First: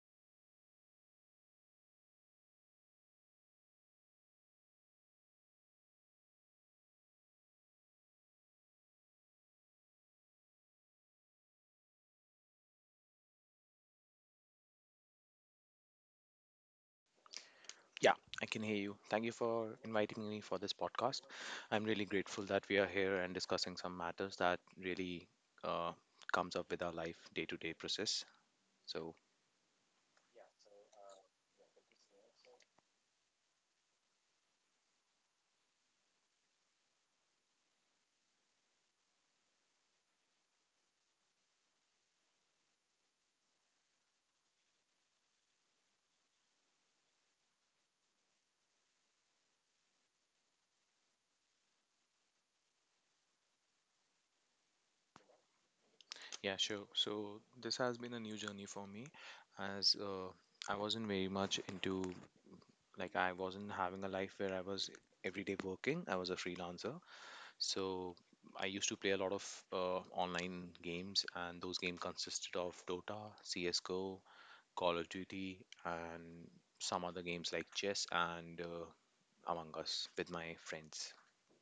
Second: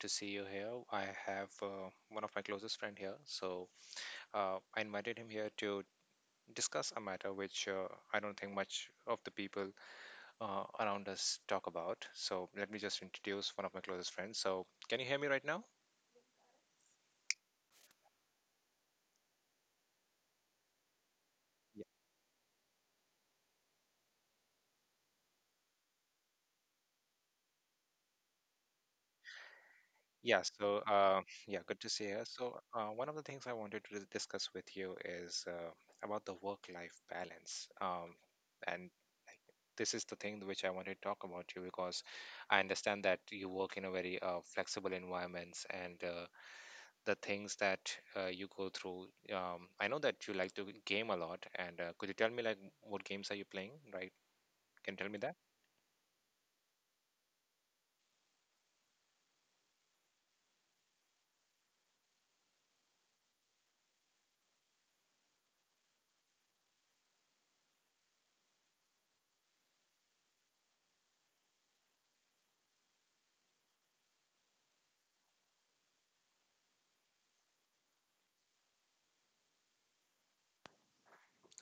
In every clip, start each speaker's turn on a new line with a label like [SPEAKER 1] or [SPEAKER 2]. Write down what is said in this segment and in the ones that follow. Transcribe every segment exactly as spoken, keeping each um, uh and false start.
[SPEAKER 1] to see you here. I have uh, one of my closest friend here, so uh, I invited him here to discuss a matter which uh, I don't think much of the people uh, around us talk about. So let me just introduce one of my closest friends. So can you hear me right now?
[SPEAKER 2] Yeah, I can hear you. Thank you for inviting me for this podcast.
[SPEAKER 1] Yeah.
[SPEAKER 2] I'm really grateful that we are here and discussing some matters that really uh, comes up with our life day-to-day process. So
[SPEAKER 1] Yeah, so uh, yeah, good to see you. So uh, one of the things I wanted to dis- discuss with you is uh, about the work-life balance. Um, and this is the thing which I want to talk about you because I understand that you work in a very uh, flexible environments and uh, the things that uh, you go through. Um, I know that you like to game a lot, and uh, could you tell me like what games are you playing, right? Can you tell me that?
[SPEAKER 2] yeah, sure. So this has been a new journey for me, as uh, I wasn't very much into like I wasn't having a life where I was everyday working. I was a freelancer, so I used to play a lot of uh, online games, and those games consisted of Dota, C S:GO, Call of Duty, and some other games like chess and uh, Among Us with my friends.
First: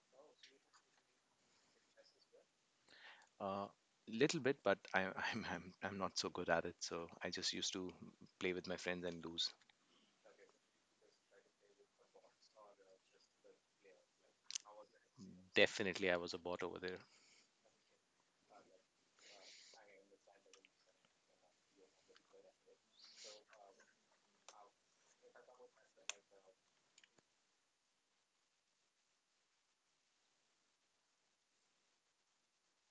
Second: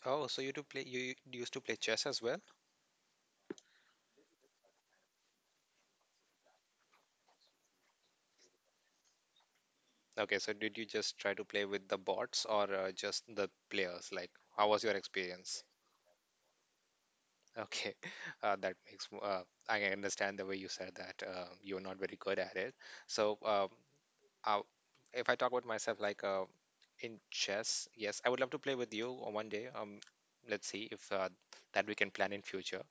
[SPEAKER 1] Oh, so you do play? You u- used to play chess as well?
[SPEAKER 2] Uh, Little bit, but I, I'm I'm I'm not so good at it. So I just used to play with my friends and lose.
[SPEAKER 1] Okay, so did you just try to play with the bots or uh, just the players? Like, how was your experience?
[SPEAKER 2] Definitely, I was a bot over there.
[SPEAKER 1] Okay, uh, that makes. mo- Uh, I understand the way you said that uh, you're not very good at it. So, um, uh, if I talk about myself, like uh, in chess, yes, I would love to play with you on one day. Um, let's see if uh, that we can plan in future.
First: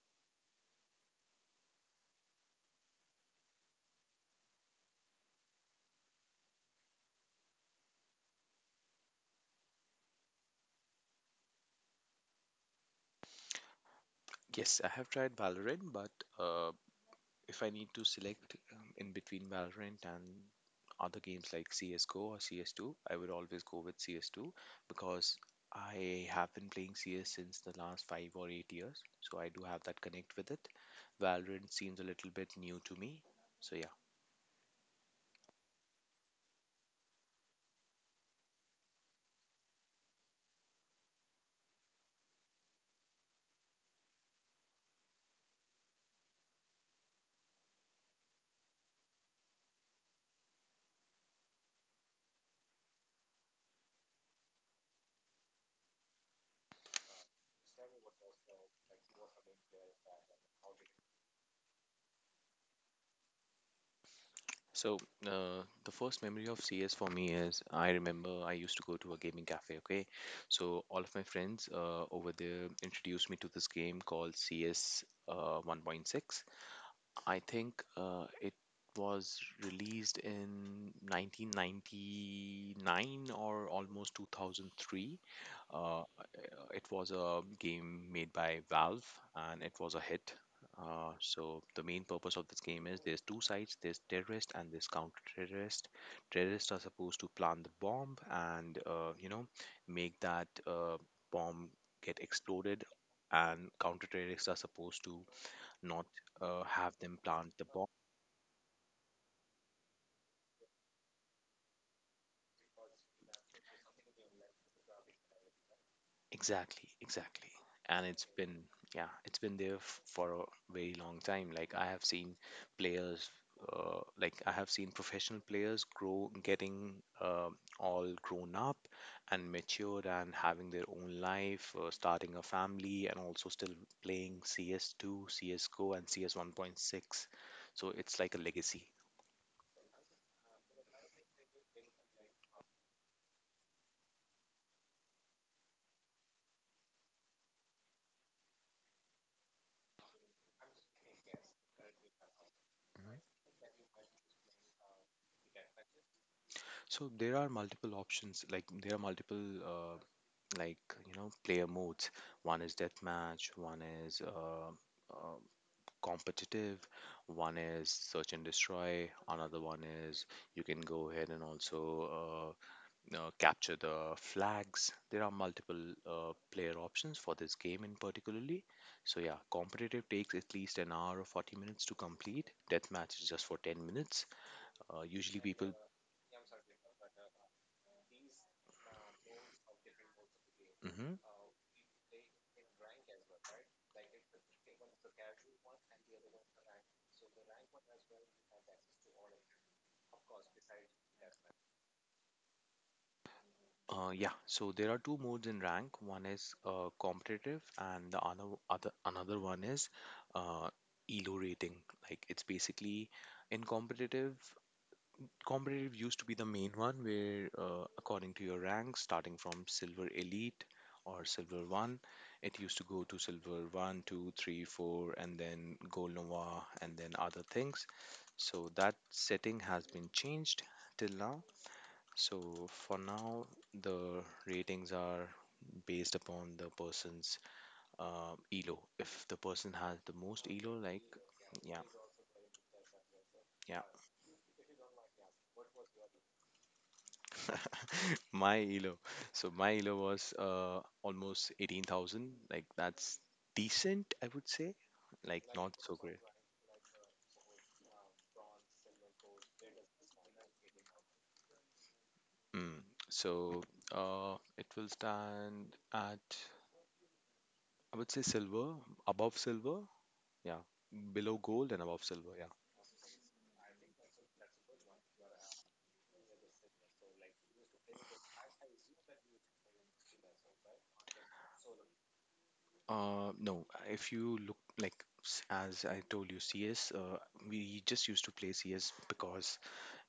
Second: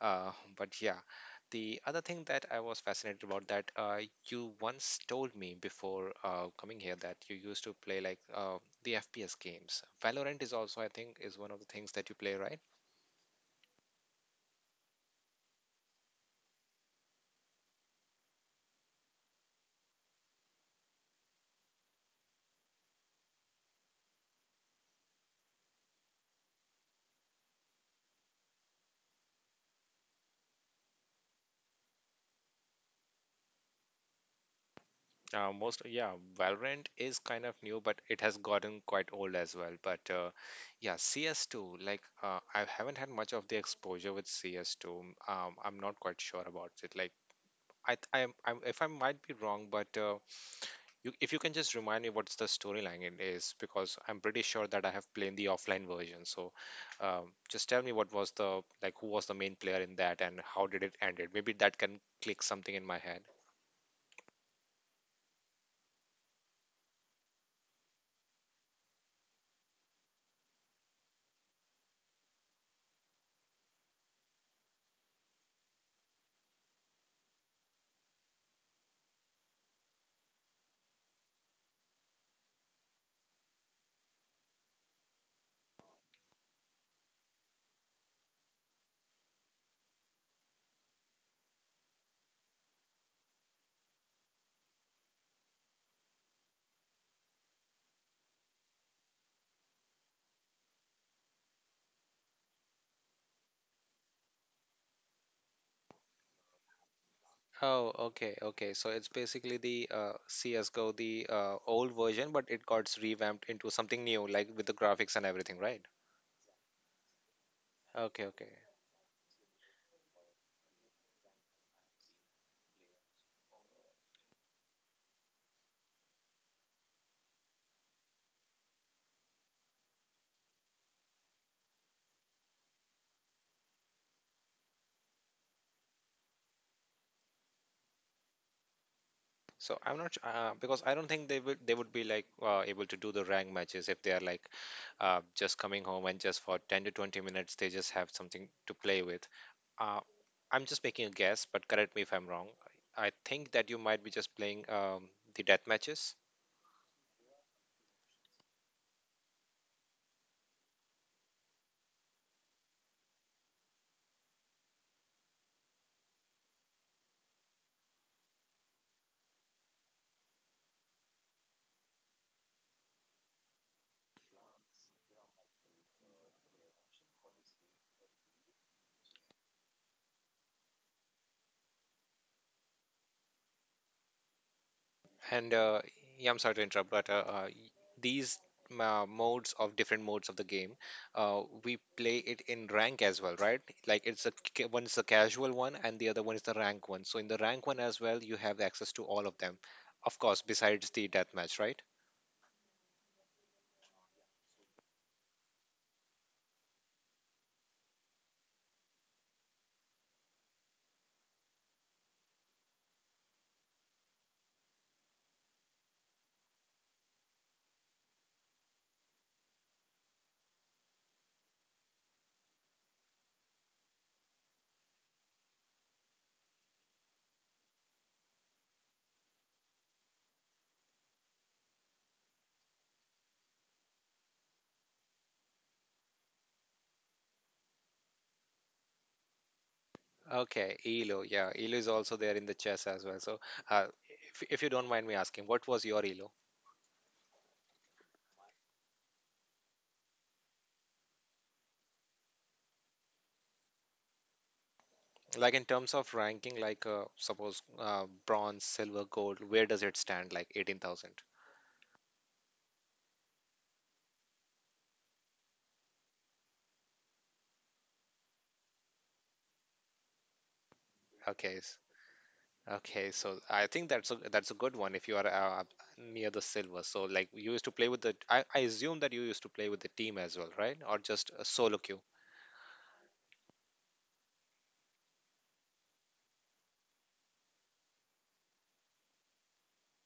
[SPEAKER 1] Uh, but yeah, the other thing that I was fascinated about that uh, you once told me before uh, coming here that you used to play like uh, the F P S games. Valorant is also, I think, is one of the things that you play, right?
[SPEAKER 2] Yes, I have tried Valorant, but uh, if I need to select um, in between Valorant and other games like C S:GO or C S two, I would always go with C S two because I have been playing C S since the last five or eight years, so I do have that connect with it. Valorant seems a little bit new to me, so yeah.
[SPEAKER 1] Uh, most yeah, Valorant is kind of new, but it has gotten quite old as well. But uh, yeah, C S two, like uh, I haven't had much of the exposure with C S two. Um, I'm not quite sure about it. Like I, th- I'm, I'm, if I might be wrong, but uh, you, if you can just remind me what's the storyline it is, because I'm pretty sure that I have played the offline version. So um, just tell me what was the like, who was the main player in that, and how did it end? It maybe that can click something in my head.
[SPEAKER 2] So uh, the first memory of C S for me is I remember I used to go to a gaming cafe. Okay, so all of my friends uh, over there introduced me to this game called C S uh, one point six. I think uh, it was released in nineteen ninety-nine or almost two thousand three. Uh, it was a game made by Valve and it was a hit. Uh, so the main purpose of this game is there's two sides. There's terrorist and there's counter terrorist. Terrorists are supposed to plant the bomb and uh, you know make that uh, bomb get exploded, and counter terrorists are supposed to not uh, have them plant the bomb.
[SPEAKER 1] Oh, okay, okay. So it's basically the uh, C S:G O, the uh, old version, but it got revamped into something new, like with the graphics and everything, right?
[SPEAKER 2] Exactly, exactly. And it's
[SPEAKER 1] Okay, okay.
[SPEAKER 2] been, yeah, it's been there f- for a very long time. Like I have seen players, uh, like I have seen professional players grow, getting uh, all grown up and matured and having their own life, uh, starting a family, and also still playing C S two, C S G O, and C S one.6. So it's like a legacy.
[SPEAKER 1] So I'm not su- uh, because I don't think they would they would be like uh, able to do the rank matches if they are like uh, just coming home and just for ten to twenty minutes they just have something to play with. Uh, I'm just making a guess, but correct me if I'm wrong. I I think that you might be just playing um, the death matches.
[SPEAKER 2] So there are multiple options, like there are multiple uh, like you know player modes. One is deathmatch, one is uh, uh, competitive, one is search and destroy, another one is you can go ahead and also uh, uh, capture the flags. There are multiple uh, player options for this game in particularly. So yeah, competitive takes at least an hour or forty minutes to complete. Deathmatch is just for ten minutes. Uh, usually
[SPEAKER 1] And
[SPEAKER 2] people.
[SPEAKER 1] uh, yeah, I'm sorry to interrupt, but uh, uh, y- these uh, modes of different modes of the game,
[SPEAKER 2] Hmm.
[SPEAKER 1] uh, we play it in rank as well, right? Like it's a ca- one is the casual one, and the other one is the rank one. So in the rank one as well, you have access to all of them, of course, besides the deathmatch, right?
[SPEAKER 2] Uh, yeah, so there are two modes in rank. One is uh, competitive, and the other other another one is uh, elo rating. Like it's basically in competitive. Competitive used to be the main one, where uh, according to your rank, starting from silver elite or silver one, it used to go to silver one, two, three, four, and then gold nova, and then other things. So that setting has been changed till now. So for now, the ratings are based upon the person's uh, elo. If the person has the most elo,
[SPEAKER 1] Okay,
[SPEAKER 2] like,
[SPEAKER 1] Elo, yeah, Elo
[SPEAKER 2] yeah,
[SPEAKER 1] is also there in the chess as well. So
[SPEAKER 2] yeah.
[SPEAKER 1] uh, if if you don't mind me asking, what was your Elo?
[SPEAKER 2] My elo. So my elo was uh, almost eighteen thousand. Like that's decent, I would say. Like
[SPEAKER 1] Like in
[SPEAKER 2] not so
[SPEAKER 1] terms of
[SPEAKER 2] great.
[SPEAKER 1] ranking, like uh, suppose uh, bronze, silver, gold, where does it stand? Like eighteen thousand.
[SPEAKER 2] Mm. So uh, it will stand at I would say silver, above silver, yeah, below
[SPEAKER 1] Okay.
[SPEAKER 2] gold and above silver, yeah.
[SPEAKER 1] Okay, so I think that's a that's a good one if you are uh, near the silver. So like you used to play with the I, I assume that you used to play with the team as well, right? Or just a solo queue.
[SPEAKER 2] Uh, no, if you look like s- as I told you, C S, uh, we just used to play C S because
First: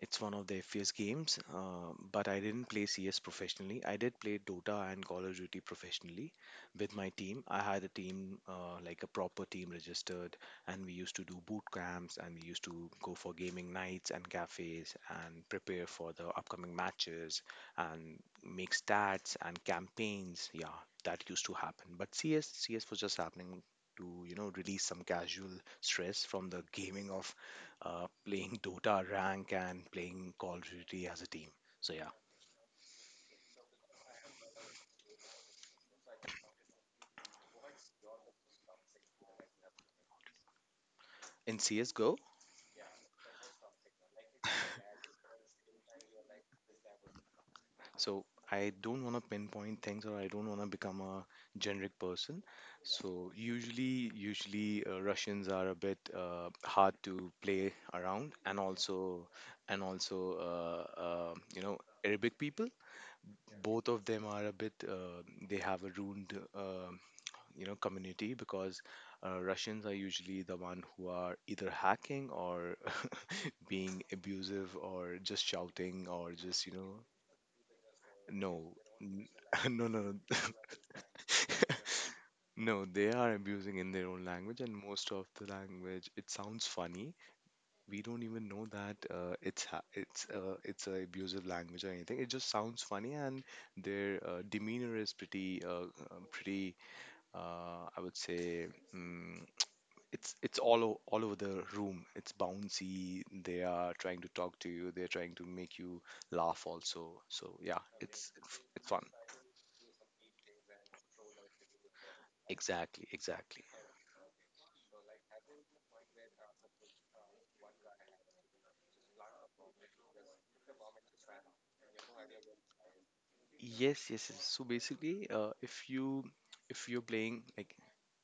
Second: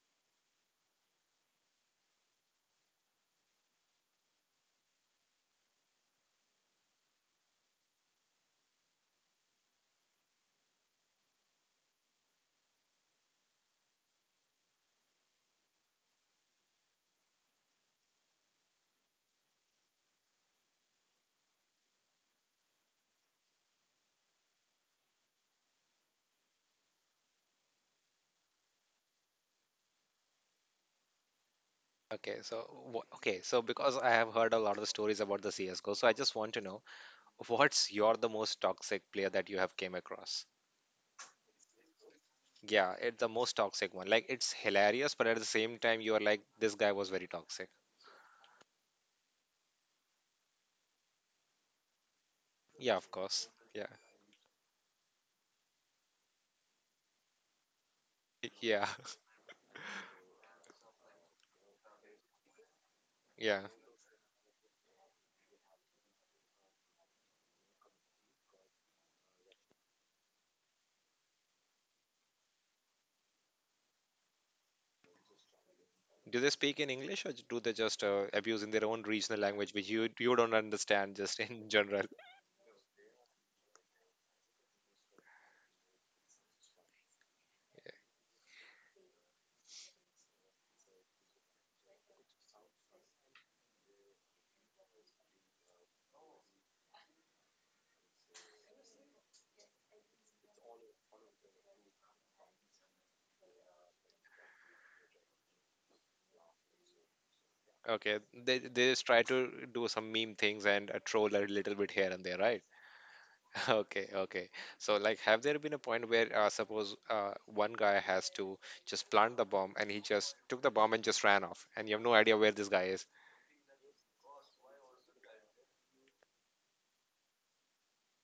[SPEAKER 2] it's one of the F P S games. Uh, but I didn't play C S professionally. I did play Dota and Call of Duty professionally with my team. I had a team, uh, like a proper team registered, and we used to do boot camps and we used to go for gaming nights and cafes and prepare for the upcoming matches and make stats and campaigns. Yeah, that used to happen. But C S, C S was just happening to you know release some casual stress from the gaming of uh, playing Dota rank and playing Call of Duty as a team. So yeah,
[SPEAKER 1] Okay, so wh- okay, so because I have heard a lot of the stories about the C S:G O, so I just want to know what's your the most toxic player that you have came across?
[SPEAKER 2] in C S:GO.
[SPEAKER 1] Yeah, it's the most toxic one. Like it's hilarious, but at the same time you are like this guy was very toxic.
[SPEAKER 2] So I don't want to pinpoint things or I don't want to become a generic person.
[SPEAKER 1] Yeah, of
[SPEAKER 2] So
[SPEAKER 1] course. Yeah.
[SPEAKER 2] usually, usually uh, Russians are a bit uh, hard to play around, and
[SPEAKER 1] Yeah.
[SPEAKER 2] also and also uh, uh, you know Arabic people.
[SPEAKER 1] Yeah.
[SPEAKER 2] Both of them are a bit uh, they have a ruined uh, you know community because uh, Russians are usually the one who are either hacking or being abusive or just shouting or
[SPEAKER 1] Do they
[SPEAKER 2] just you
[SPEAKER 1] speak in
[SPEAKER 2] know
[SPEAKER 1] English or do they just uh, abuse in
[SPEAKER 2] No,
[SPEAKER 1] their own
[SPEAKER 2] n-
[SPEAKER 1] regional language, which
[SPEAKER 2] no, no,
[SPEAKER 1] you
[SPEAKER 2] no,
[SPEAKER 1] you don't understand just in general?
[SPEAKER 2] no, they are abusing in their own language, and most of the language it sounds funny. We don't even know that uh, it's ha- it's uh, it's a abusive language or anything. It just sounds funny, and their uh, demeanor is pretty uh, uh, pretty. Uh, I would say um, it's it's all o- all over the room. It's bouncy. They are trying to talk to you. They're trying to make you laugh also. So yeah,
[SPEAKER 1] Okay,
[SPEAKER 2] it's
[SPEAKER 1] they
[SPEAKER 2] it's it's
[SPEAKER 1] they
[SPEAKER 2] fun.
[SPEAKER 1] just try to do some meme things and uh, troll a little bit here and there, right?
[SPEAKER 2] Exactly, exactly.
[SPEAKER 1] Okay, okay. So like, have there been a point where uh, suppose uh, one guy has to just plant the bomb and he just took the bomb and just ran off, and you have no idea where this guy is?
[SPEAKER 2] Yes, yes, yes. So basically, uh, if you if you're playing like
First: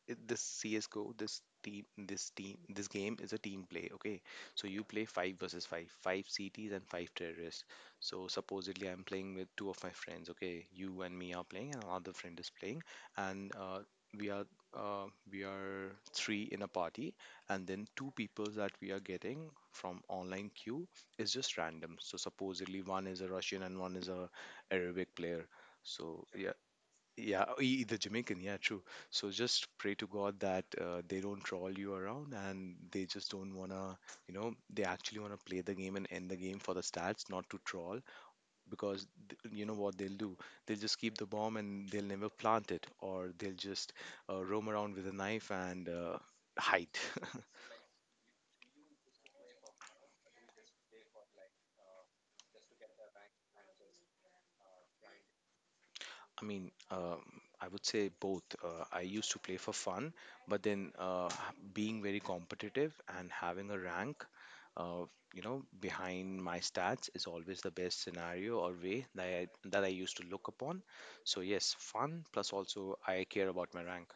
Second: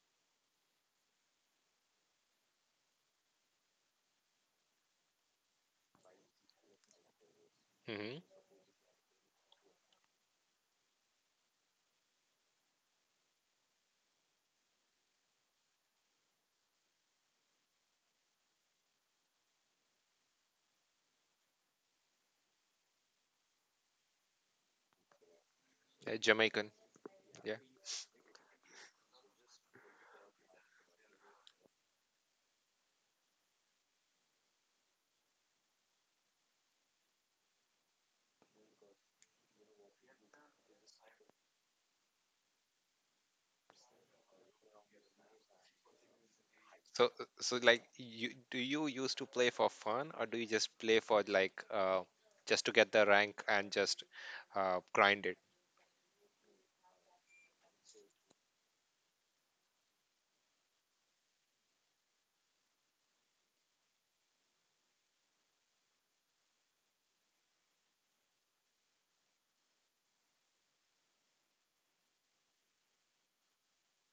[SPEAKER 2] it- this C S:GO, this team, this team, this game is a team play. Okay, so you play five versus five, five C Ts and five terrorists. So
[SPEAKER 1] Mm-hmm.
[SPEAKER 2] supposedly I'm playing with two of my friends. Okay, you and me are playing, and another friend is playing, and uh, we are uh, we are three in a party, and then two people that we are getting from online queue is just random. So supposedly one is a Russian and one is a Arabic player.
[SPEAKER 1] Uh,
[SPEAKER 2] So yeah,
[SPEAKER 1] Jamaican,
[SPEAKER 2] yeah, uh,
[SPEAKER 1] yeah.
[SPEAKER 2] e- the Jamaican, yeah, true. So just pray to God that uh, they don't troll you around and they just don't wanna, you know, they actually wanna play the game and end the game for the stats, not to troll, because th- you know what they'll do? They'll just keep the bomb and they'll never plant it, or they'll just uh, roam around with a knife and uh, hide.
[SPEAKER 1] So, so like, you do you used to play for fun, or do you just play for like, uh, just to get the rank and just uh, grind it?
[SPEAKER 2] I mean, um, I would say both. Uh, I used to play for fun, but then uh, h- being very competitive and having a rank, uh, you know, behind my stats is always the best scenario or way that I, that I used to look upon. So yes, fun plus also I care about my rank.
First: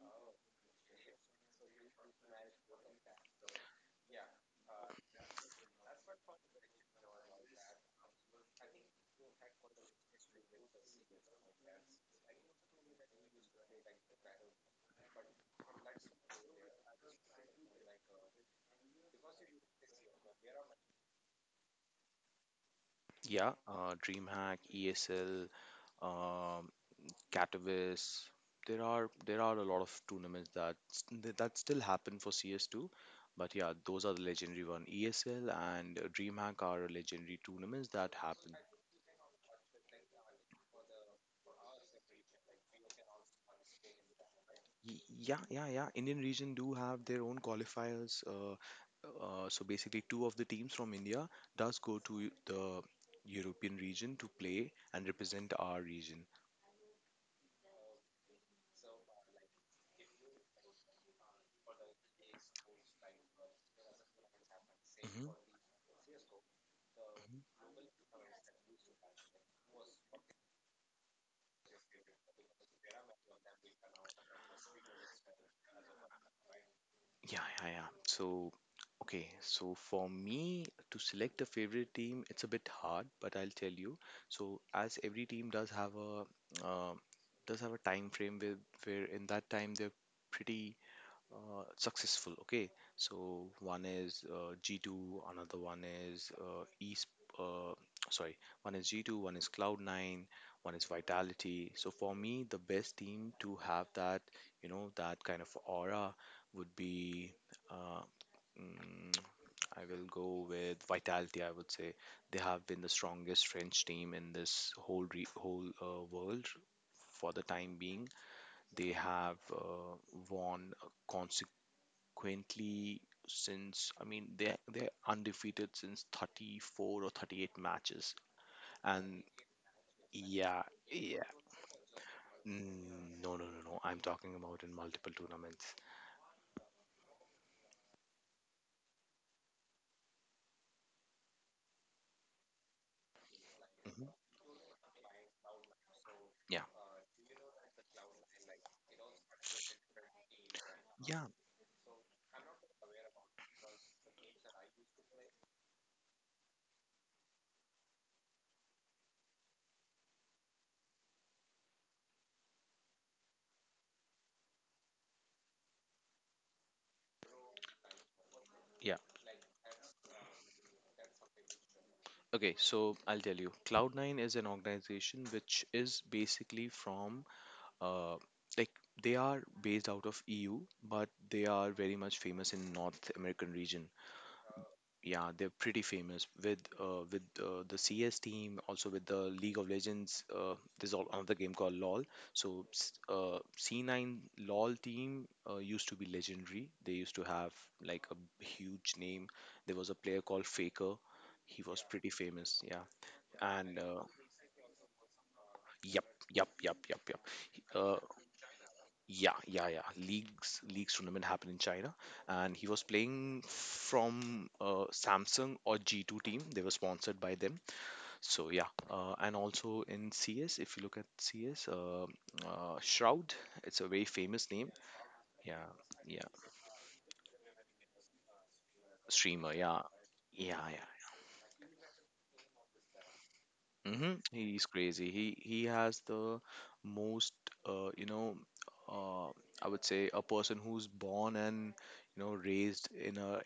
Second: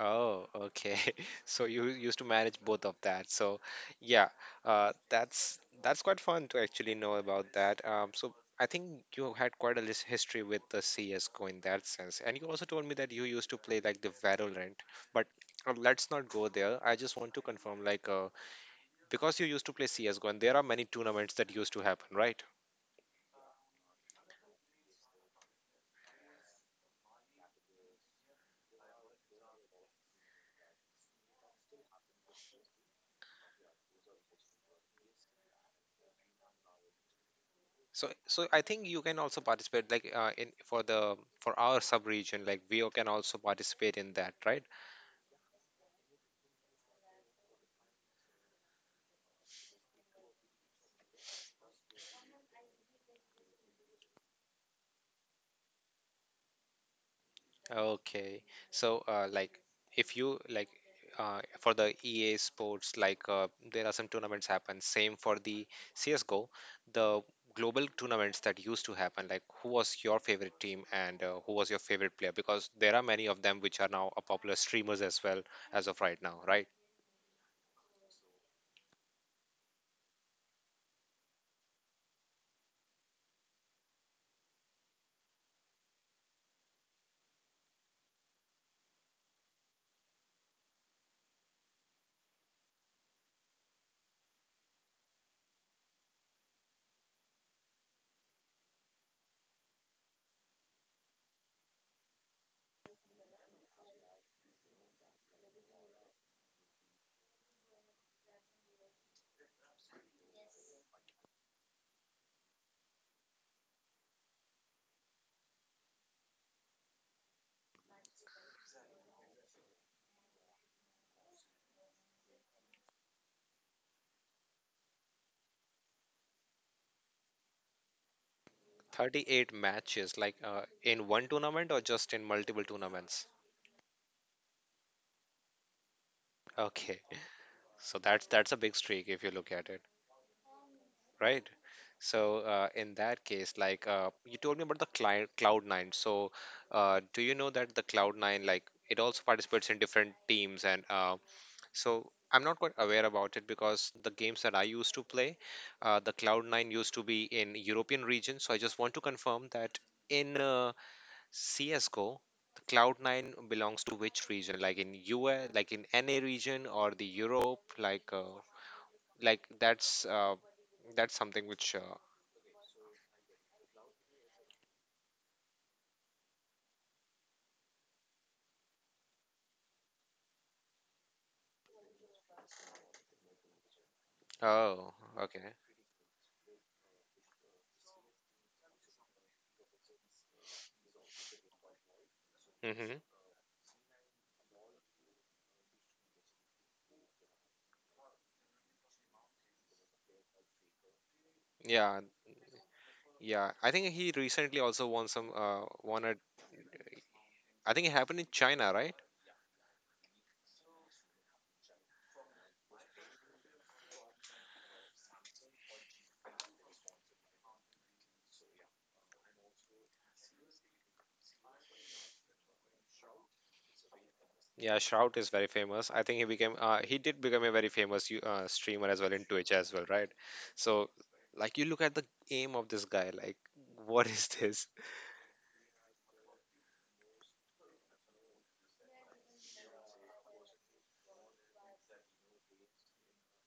[SPEAKER 1] Oh, okay. So you used to manage both of that. So, yeah, uh, that's that's quite fun to actually know about that. Um, so I think you had quite a lis- history with the C S:G O in that sense, and you also told me that you used to play like the Valorant, but uh, let's not go there. I just want to confirm, like, uh, because you used to play C S:G O and there are many tournaments that used to happen, right?
[SPEAKER 2] Yeah, uh, DreamHack, E S L, um, Catavis. There are there are a lot of tournaments that st- that still happen for C S two, but yeah, those are the legendary one. E S L and uh, DreamHack are legendary tournaments
[SPEAKER 1] So
[SPEAKER 2] that
[SPEAKER 1] so
[SPEAKER 2] happen.
[SPEAKER 1] I think you can also participate like uh, in for the for our sub region like V O can also participate in that, right?
[SPEAKER 2] Y- Yeah, yeah, yeah. Indian region do have their own qualifiers. Uh, uh, so basically, two of the teams from India does go to Eu- the European region to play and represent our region.
[SPEAKER 1] Okay. So uh, like if you like uh, for the E A sports like uh, there are some tournaments happen same
[SPEAKER 2] Hmm.
[SPEAKER 1] for the C S:G O the global tournaments that used to happen like who was your favorite team and uh, who was your favorite player because there are many of them which are now a popular streamers as well as of right now, right?
[SPEAKER 2] Yeah, yeah, yeah. So, okay. So for me to select a favorite team, it's a bit hard, but I'll tell you. So as every team does have a uh, does have a time frame where where in that time they're pretty uh, successful. Okay, so one is uh, G two, another one is uh, East. Uh, Sorry, one is G two, one is Cloud nine, one is Vitality. So for me, the best team to have that, you know, that kind of aura would be. Uh, mm, I will go with Vitality. I would say they have been the strongest French team in this whole re- whole uh, world for the time being. They have uh, won uh, Quintly since I mean they they're undefeated since thirty-four or thirty-eight matches, and
[SPEAKER 1] thirty-eight matches like uh,
[SPEAKER 2] yeah,
[SPEAKER 1] in
[SPEAKER 2] yeah.
[SPEAKER 1] one tournament or just in multiple
[SPEAKER 2] Mm,
[SPEAKER 1] tournaments?
[SPEAKER 2] no, no, no, no, I'm talking about in multiple tournaments.
[SPEAKER 1] Okay. So that's that's a big streak if you look at it, right? So uh, in that case, like uh,
[SPEAKER 2] Hmm,
[SPEAKER 1] you told me about the cli Cloud Nine. So
[SPEAKER 2] yeah,
[SPEAKER 1] uh, do you know that the Cloud Nine, like it also participates in different teams, and uh,
[SPEAKER 2] yeah,
[SPEAKER 1] so I'm not quite aware about it because the games that I used to play, uh, the Cloud Nine used to be in European region. So I just want to confirm that in uh, C S G O, the cloud nine belongs to which region? Like in U S, like in N A region or the Europe? Like, uh,
[SPEAKER 2] yeah,
[SPEAKER 1] like that's uh, that's something which. Uh,
[SPEAKER 2] okay, so I'll tell you Cloud nine is an organization which is basically from uh like they are based out of E U, but they are very much famous in North American region.
[SPEAKER 1] oh,
[SPEAKER 2] Yeah,
[SPEAKER 1] okay.
[SPEAKER 2] they're pretty famous with uh, with uh, the C S team, also with the League of Legends. Uh, there's all another game called LoL. So s-
[SPEAKER 1] Mm-hmm.
[SPEAKER 2] uh, C nine LoL team uh, used to be legendary. They used to have like a b- huge name. There was a player called Faker. He was
[SPEAKER 1] Yeah,
[SPEAKER 2] pretty famous. Yeah,
[SPEAKER 1] yeah. I
[SPEAKER 2] and
[SPEAKER 1] think
[SPEAKER 2] uh,
[SPEAKER 1] he recently also won some. Uh, won
[SPEAKER 2] yep,
[SPEAKER 1] a.
[SPEAKER 2] yep, yep, yep, yep.
[SPEAKER 1] I think it
[SPEAKER 2] Uh,
[SPEAKER 1] happened in China, right?
[SPEAKER 2] yeah, yeah, yeah. Leagues leagues tournament happened in China, and he was playing from uh, Samsung or G two team. They were sponsored by them. So yeah, uh, and also in C S, if you look at C S, uh, uh, Shroud, it's a very famous name.
[SPEAKER 1] Yeah, Shroud is very
[SPEAKER 2] Yeah,
[SPEAKER 1] famous. I think he
[SPEAKER 2] yeah,
[SPEAKER 1] became. Uh, he did become a very famous you- uh, streamer as well in Twitch
[SPEAKER 2] streamer.
[SPEAKER 1] as
[SPEAKER 2] Yeah,
[SPEAKER 1] well, right?
[SPEAKER 2] yeah, yeah.
[SPEAKER 1] So, like, you look at the aim of this guy. Like, what
[SPEAKER 2] Mm-hmm.
[SPEAKER 1] is this?
[SPEAKER 2] He's crazy. He he has the most, uh, you know, uh, I would say, a person who's born and you know raised in a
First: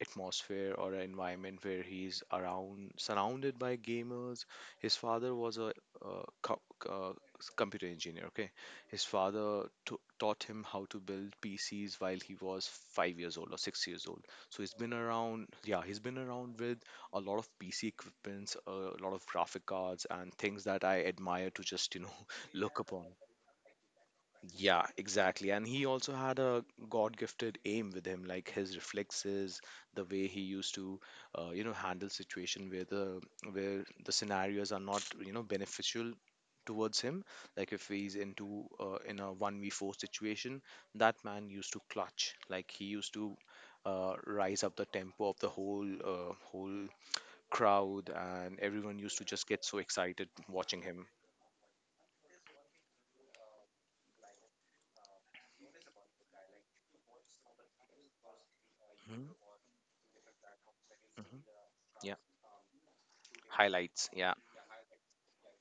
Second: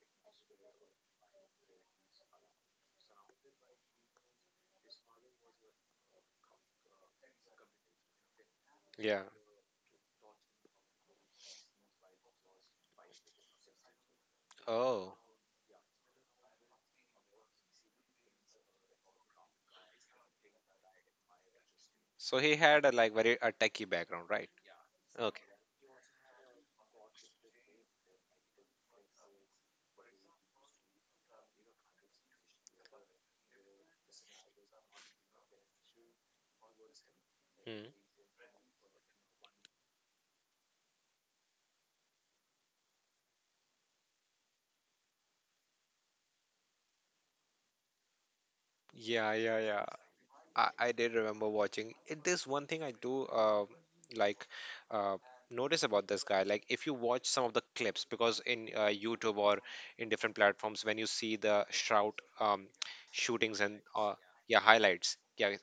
[SPEAKER 2] atmosphere or an environment where he's around surrounded by gamers. His father was a uh, co- uh, computer engineer, okay. His
[SPEAKER 1] Yeah.
[SPEAKER 2] father t- taught him how to build PCs while he was five years old or six years old. So he's been
[SPEAKER 1] Oh.
[SPEAKER 2] around, yeah, he's been around with a lot of PC equipments, a lot of graphic cards and things that I admire to just you know
[SPEAKER 1] So he
[SPEAKER 2] look
[SPEAKER 1] had a
[SPEAKER 2] upon.
[SPEAKER 1] like very a techie background, right?
[SPEAKER 2] Yeah,
[SPEAKER 1] Okay.
[SPEAKER 2] exactly. And he also had a God-gifted aim with him, like his reflexes, the way he used to, uh, you know, handle situation where the where the scenarios are not, you know, beneficial towards him. Like
[SPEAKER 1] Hmm.
[SPEAKER 2] if he's into uh, in a one v four situation, that man used to clutch. Like he used to, uh, rise up the tempo of the whole uh, whole crowd, and everyone used to
[SPEAKER 1] Yeah,
[SPEAKER 2] just
[SPEAKER 1] yeah,
[SPEAKER 2] get so
[SPEAKER 1] yeah.
[SPEAKER 2] excited
[SPEAKER 1] I,
[SPEAKER 2] watching
[SPEAKER 1] I
[SPEAKER 2] him.
[SPEAKER 1] did remember watching. It, there's one thing I do uh, like uh, notice about this guy. Like if you watch some of the clips, because in uh,
[SPEAKER 2] Hmm.
[SPEAKER 1] YouTube or in different platforms, when you see
[SPEAKER 2] Hmm.
[SPEAKER 1] the Shroud
[SPEAKER 2] Yeah,
[SPEAKER 1] um, shootings and
[SPEAKER 2] highlights.
[SPEAKER 1] uh,
[SPEAKER 2] Yeah.
[SPEAKER 1] yeah highlights. Yeah,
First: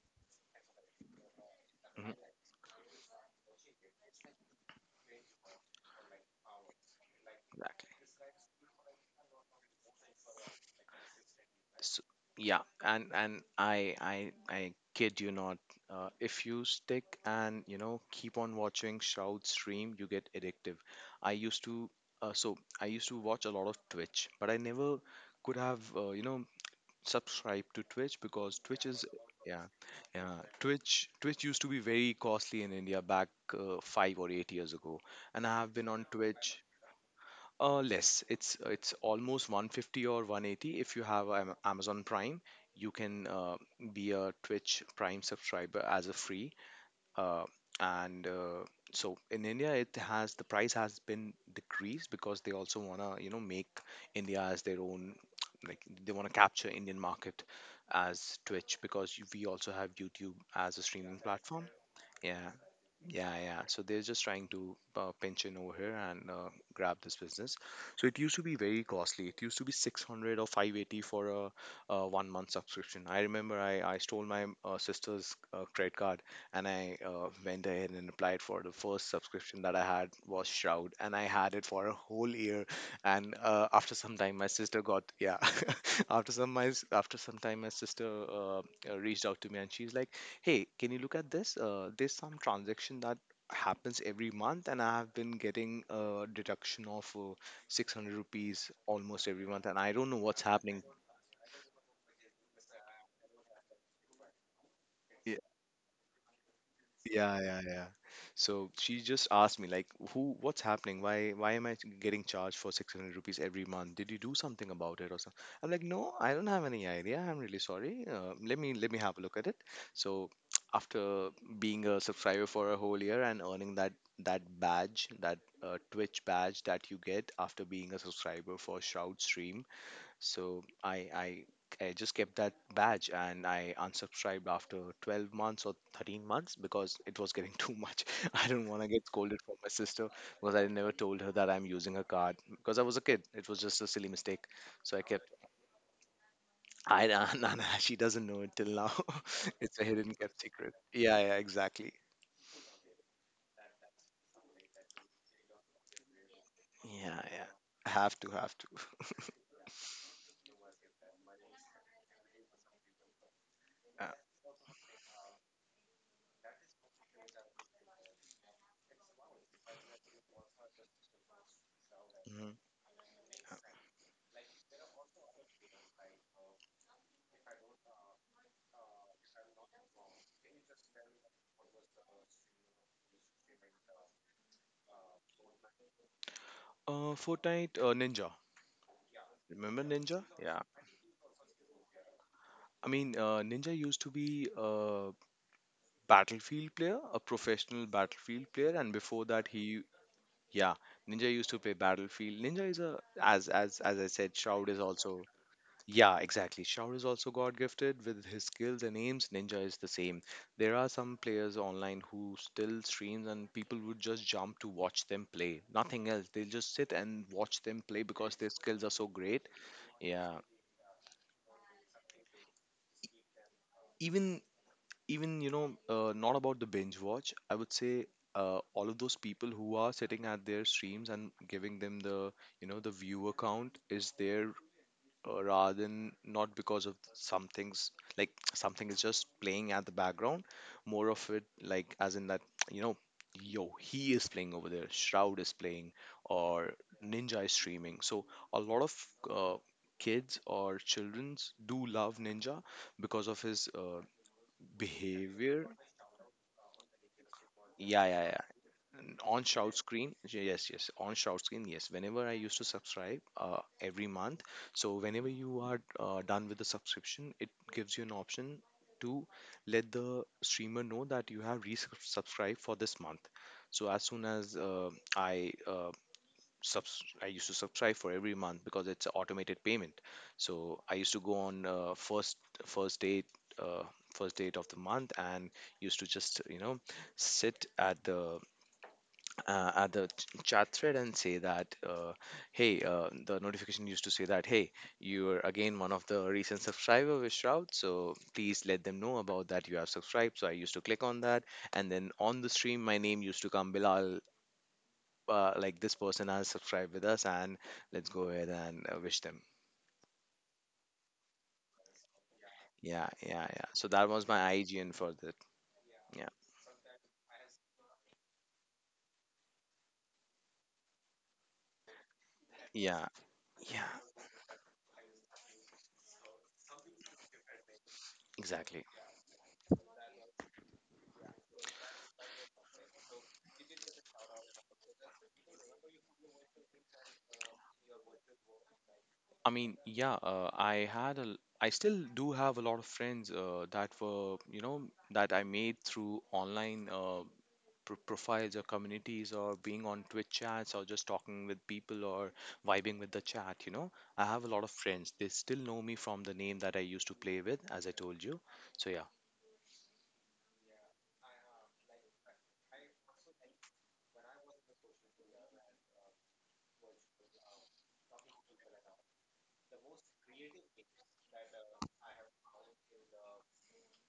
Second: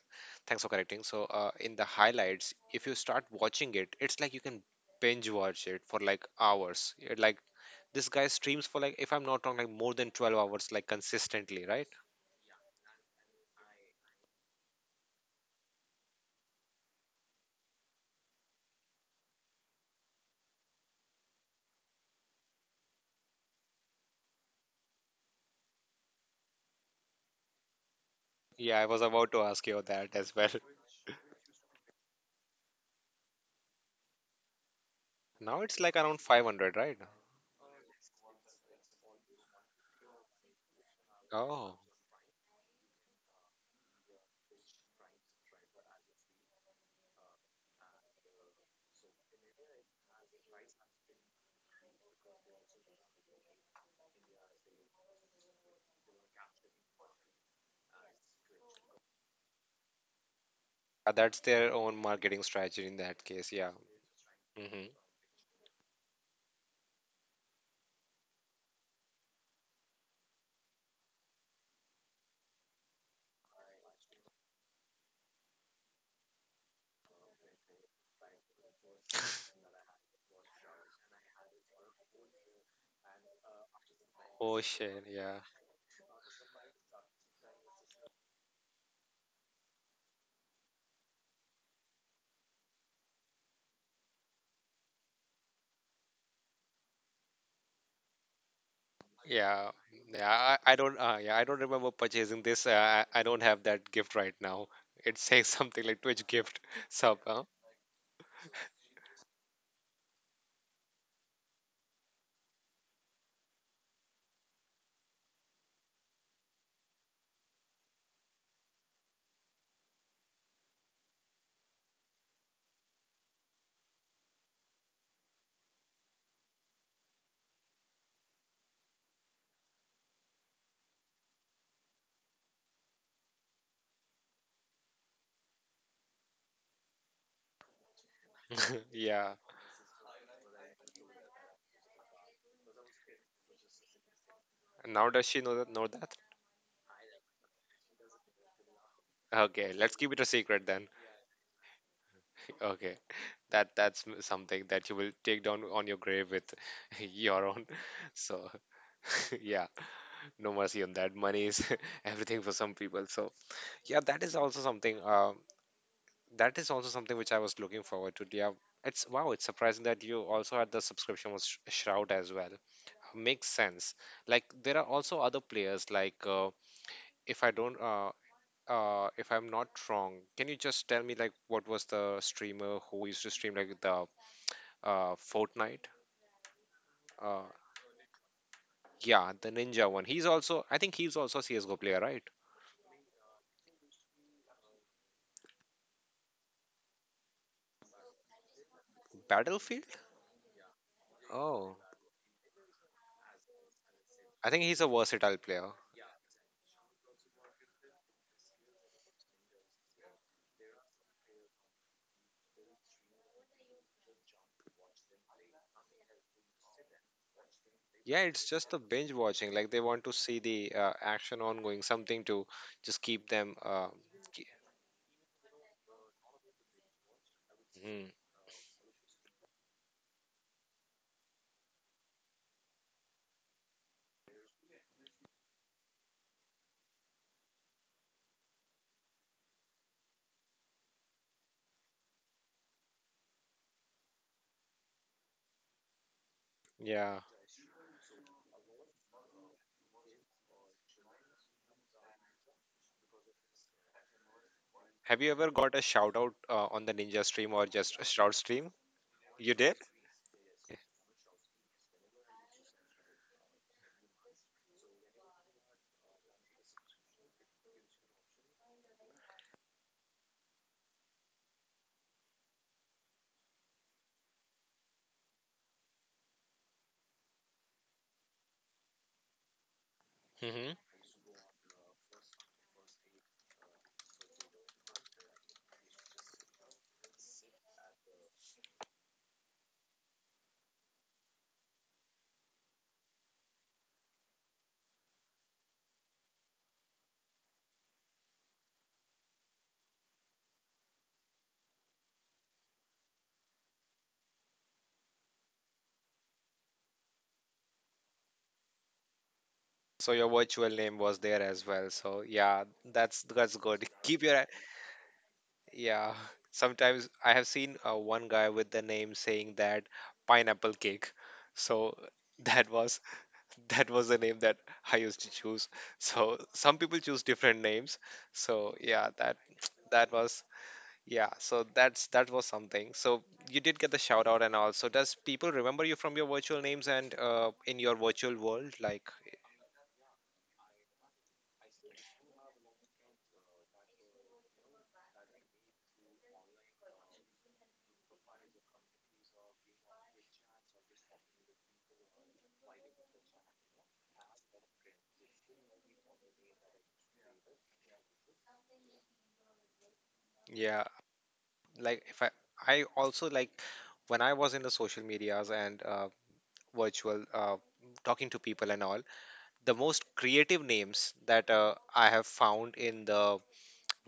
[SPEAKER 1] thanks for correcting. So uh, in the
[SPEAKER 2] Mm-hmm.
[SPEAKER 1] highlights, if you start watching it, it's like you can binge watch it for like hours. It, like
[SPEAKER 2] Exactly.
[SPEAKER 1] this guy streams for like if I'm not wrong, like more than twelve hours, like consistently, right?
[SPEAKER 2] So, yeah, and and I I I kid you not. Uh, if you stick and you know keep on watching Shroud stream, you get addictive. I used to uh, So I used to watch a lot of Twitch, but I never could have, uh, you know subscribed to Twitch because
[SPEAKER 1] Yeah,
[SPEAKER 2] Twitch
[SPEAKER 1] I was
[SPEAKER 2] is...
[SPEAKER 1] about to
[SPEAKER 2] yeah,
[SPEAKER 1] ask you that as
[SPEAKER 2] yeah,
[SPEAKER 1] well.
[SPEAKER 2] Twitch Twitch used to be very costly in India back, uh, five or eight years ago, and
[SPEAKER 1] Now
[SPEAKER 2] I have
[SPEAKER 1] it's
[SPEAKER 2] been
[SPEAKER 1] like
[SPEAKER 2] on
[SPEAKER 1] around
[SPEAKER 2] Twitch.
[SPEAKER 1] five hundred, right?
[SPEAKER 2] Uh, less. It's it's almost one fifty or one eighty if you have Am-
[SPEAKER 1] Oh,
[SPEAKER 2] Amazon Prime. You can, uh, be a Twitch Prime subscriber as a free. Uh, and uh, So in India, it has the price has been decreased because they also wanna you know make India as their own, like they wanna capture Indian market as Twitch because we also have YouTube as a
[SPEAKER 1] uh,
[SPEAKER 2] streaming
[SPEAKER 1] that's
[SPEAKER 2] platform.
[SPEAKER 1] their own marketing
[SPEAKER 2] Yeah.
[SPEAKER 1] strategy in that
[SPEAKER 2] Yeah,
[SPEAKER 1] case.
[SPEAKER 2] yeah.
[SPEAKER 1] Yeah.
[SPEAKER 2] So they're just trying to,
[SPEAKER 1] Hmm.
[SPEAKER 2] uh, pinch in over here and, uh, grab this business. So it used to be very costly. It used to be six hundred or five eighty for a, uh, one month subscription. I remember, I, I stole my, uh, sister's, uh, credit card, and I, uh, went ahead and applied for the first subscription that I had was Shroud, and I had it for a whole year. And, uh, after some time, my
[SPEAKER 1] Oh
[SPEAKER 2] sister
[SPEAKER 1] shit.
[SPEAKER 2] got. Yeah.
[SPEAKER 1] Yeah.
[SPEAKER 2] After some my s- after some time, my sister, uh, uh, reached out to me, and she's like, "Hey, can you look at this? Uh, there's some transaction that happens every month, and I have been getting a deduction of, uh, six hundred rupees almost every month,
[SPEAKER 1] Yeah.
[SPEAKER 2] and I don't know
[SPEAKER 1] Yeah.
[SPEAKER 2] what's
[SPEAKER 1] I, I
[SPEAKER 2] happening."
[SPEAKER 1] don't. Uh, yeah. I don't remember purchasing this. Uh, I, I don't have that gift right now. It
[SPEAKER 2] Yeah,
[SPEAKER 1] says something like Twitch gift sub.
[SPEAKER 2] yeah,
[SPEAKER 1] Huh?
[SPEAKER 2] yeah, yeah. So she just asked me like, "Who? What's happening? Why? Why am I getting charged for six hundred rupees every month? Did you do something about it or something?" I'm like, "No, I don't have any idea. I'm really sorry. Uh, let me let me have a look at it." So after being a subscriber for a whole year and earning that that badge, that, uh, Twitch badge that you get after being a subscriber for Shroud Stream, so I, I I just kept that badge and I unsubscribed after twelve months or thirteen months because it was getting too much. I didn't want to get
[SPEAKER 1] Yeah.
[SPEAKER 2] scolded from my sister because I never told her that I'm using her card because I was a kid. It was just a silly mistake. So I
[SPEAKER 1] Now
[SPEAKER 2] kept
[SPEAKER 1] does she know that? Know that?
[SPEAKER 2] I nah, nah, she doesn't know it till now.
[SPEAKER 1] Okay.
[SPEAKER 2] It's a
[SPEAKER 1] Let's keep
[SPEAKER 2] hidden
[SPEAKER 1] it a
[SPEAKER 2] kept
[SPEAKER 1] secret
[SPEAKER 2] secret.
[SPEAKER 1] then.
[SPEAKER 2] Yeah, yeah, exactly.
[SPEAKER 1] Okay. That that's m- something that you will take down on your grave with
[SPEAKER 2] Yeah, yeah.
[SPEAKER 1] your own.
[SPEAKER 2] Have to,
[SPEAKER 1] So
[SPEAKER 2] have to.
[SPEAKER 1] yeah. No mercy on that money is everything for some people, so yeah,
[SPEAKER 2] Yeah.
[SPEAKER 1] that is also something, um that is also something which I was looking forward to, yeah. It's wow, it's surprising that you also had the subscription with Sh- shroud as
[SPEAKER 2] Mhm.
[SPEAKER 1] well. Makes sense. Like there are also other players like uh, if i don't uh, uh, if I'm not wrong, can you just tell me like what was the streamer who used to stream like the uh, Fortnite?
[SPEAKER 2] Uh,
[SPEAKER 1] Uh,
[SPEAKER 2] Fortnite, uh, Ninja.
[SPEAKER 1] yeah, the
[SPEAKER 2] Remember
[SPEAKER 1] Ninja one.
[SPEAKER 2] Ninja?
[SPEAKER 1] He's
[SPEAKER 2] Yeah.
[SPEAKER 1] also, I think he's also a C S:G O player, right?
[SPEAKER 2] I mean, uh, Ninja used to be, uh, Battlefield player, a professional Battlefield player, and before that he...
[SPEAKER 1] Battlefield?
[SPEAKER 2] yeah, Ninja used to play
[SPEAKER 1] Oh,
[SPEAKER 2] Battlefield. Ninja is a as as as I said,
[SPEAKER 1] I think
[SPEAKER 2] Shroud is
[SPEAKER 1] he's a
[SPEAKER 2] also...
[SPEAKER 1] versatile player.
[SPEAKER 2] yeah, exactly. Shroud is also God gifted with his skills and aims. Ninja is the same. There are some players online who still streams and people would just jump to watch them play. Nothing else. They'll just sit and watch them play
[SPEAKER 1] Yeah,
[SPEAKER 2] because
[SPEAKER 1] it's
[SPEAKER 2] their
[SPEAKER 1] just the
[SPEAKER 2] skills are so
[SPEAKER 1] binge
[SPEAKER 2] great.
[SPEAKER 1] watching. Like they want to
[SPEAKER 2] Yeah.
[SPEAKER 1] see the uh, action ongoing, something to just keep them. Uh,
[SPEAKER 2] Even
[SPEAKER 1] ke-
[SPEAKER 2] even you know uh, not about the binge watch, I would say,
[SPEAKER 1] Hmm.
[SPEAKER 2] uh, all of those people who are sitting at their streams and giving them the, you know the viewer count is there, uh, rather than not because of some things, like something is just playing at the background, more of it, like as in that, you know yo, he is playing over there, Shroud is playing, or
[SPEAKER 1] Yeah.
[SPEAKER 2] Ninja is streaming. So a lot of, uh, kids or children do love Ninja because of his, uh,
[SPEAKER 1] Have you ever
[SPEAKER 2] behavior.
[SPEAKER 1] got a shout out uh, on the Ninja stream or just
[SPEAKER 2] Yeah,
[SPEAKER 1] a
[SPEAKER 2] yeah,
[SPEAKER 1] shout
[SPEAKER 2] yeah.
[SPEAKER 1] stream?
[SPEAKER 2] And on
[SPEAKER 1] You
[SPEAKER 2] shout
[SPEAKER 1] did?
[SPEAKER 2] screen, y- yes, yes. On shout screen, yes. Whenever I used to subscribe, uh, every month, so whenever you are, uh, done with the subscription, it gives you an option to let the streamer know that you have resubscribed for this month. So as soon as, uh, I, uh, subs I used to subscribe for every month because it's an automated payment.
[SPEAKER 1] Hmm.
[SPEAKER 2] So I used to go on, uh, first first date uh, first date of the month, and used to just, you know sit at the, uh, at the ch- chat thread and say that, uh, hey, uh, the notification used to say that, "Hey, you're again one of the recent subscriber with Shroud, so please let them know about that you have subscribed." So I used to click on that, and then on the stream, my name used to come, Bilal, uh, like this person has subscribed with us, and let's go ahead and, uh, wish them.
[SPEAKER 1] So your virtual name was there as well. So yeah,
[SPEAKER 2] Yeah,
[SPEAKER 1] that's
[SPEAKER 2] yeah,
[SPEAKER 1] that's
[SPEAKER 2] yeah. So
[SPEAKER 1] good.
[SPEAKER 2] that
[SPEAKER 1] Keep
[SPEAKER 2] was my
[SPEAKER 1] your
[SPEAKER 2] I G N for that.
[SPEAKER 1] yeah.
[SPEAKER 2] Yeah,
[SPEAKER 1] Sometimes I have seen uh, one guy with the name saying that pineapple cake. So that was
[SPEAKER 2] yeah, yeah,
[SPEAKER 1] that was the name that I used to choose. So some people choose different names. So
[SPEAKER 2] exactly.
[SPEAKER 1] yeah, that that was yeah. So that's that was something. So you did get the shout out and all. So does people remember you from your virtual names and uh, in your virtual world? Like
[SPEAKER 2] I mean, yeah, uh, I had a, l- I still do have a lot of friends, uh, that were, you know, that I made through online, uh, pro profiles or communities or being on Twitch chats or just talking with people or vibing with the chat, you know. I have a lot of friends. They still know me from the name that I used to play with, as I told you. So yeah,
[SPEAKER 1] yeah, like if I I also like when I was in the social medias and uh, virtual uh, talking to people and all, the most creative names that uh, I have found in the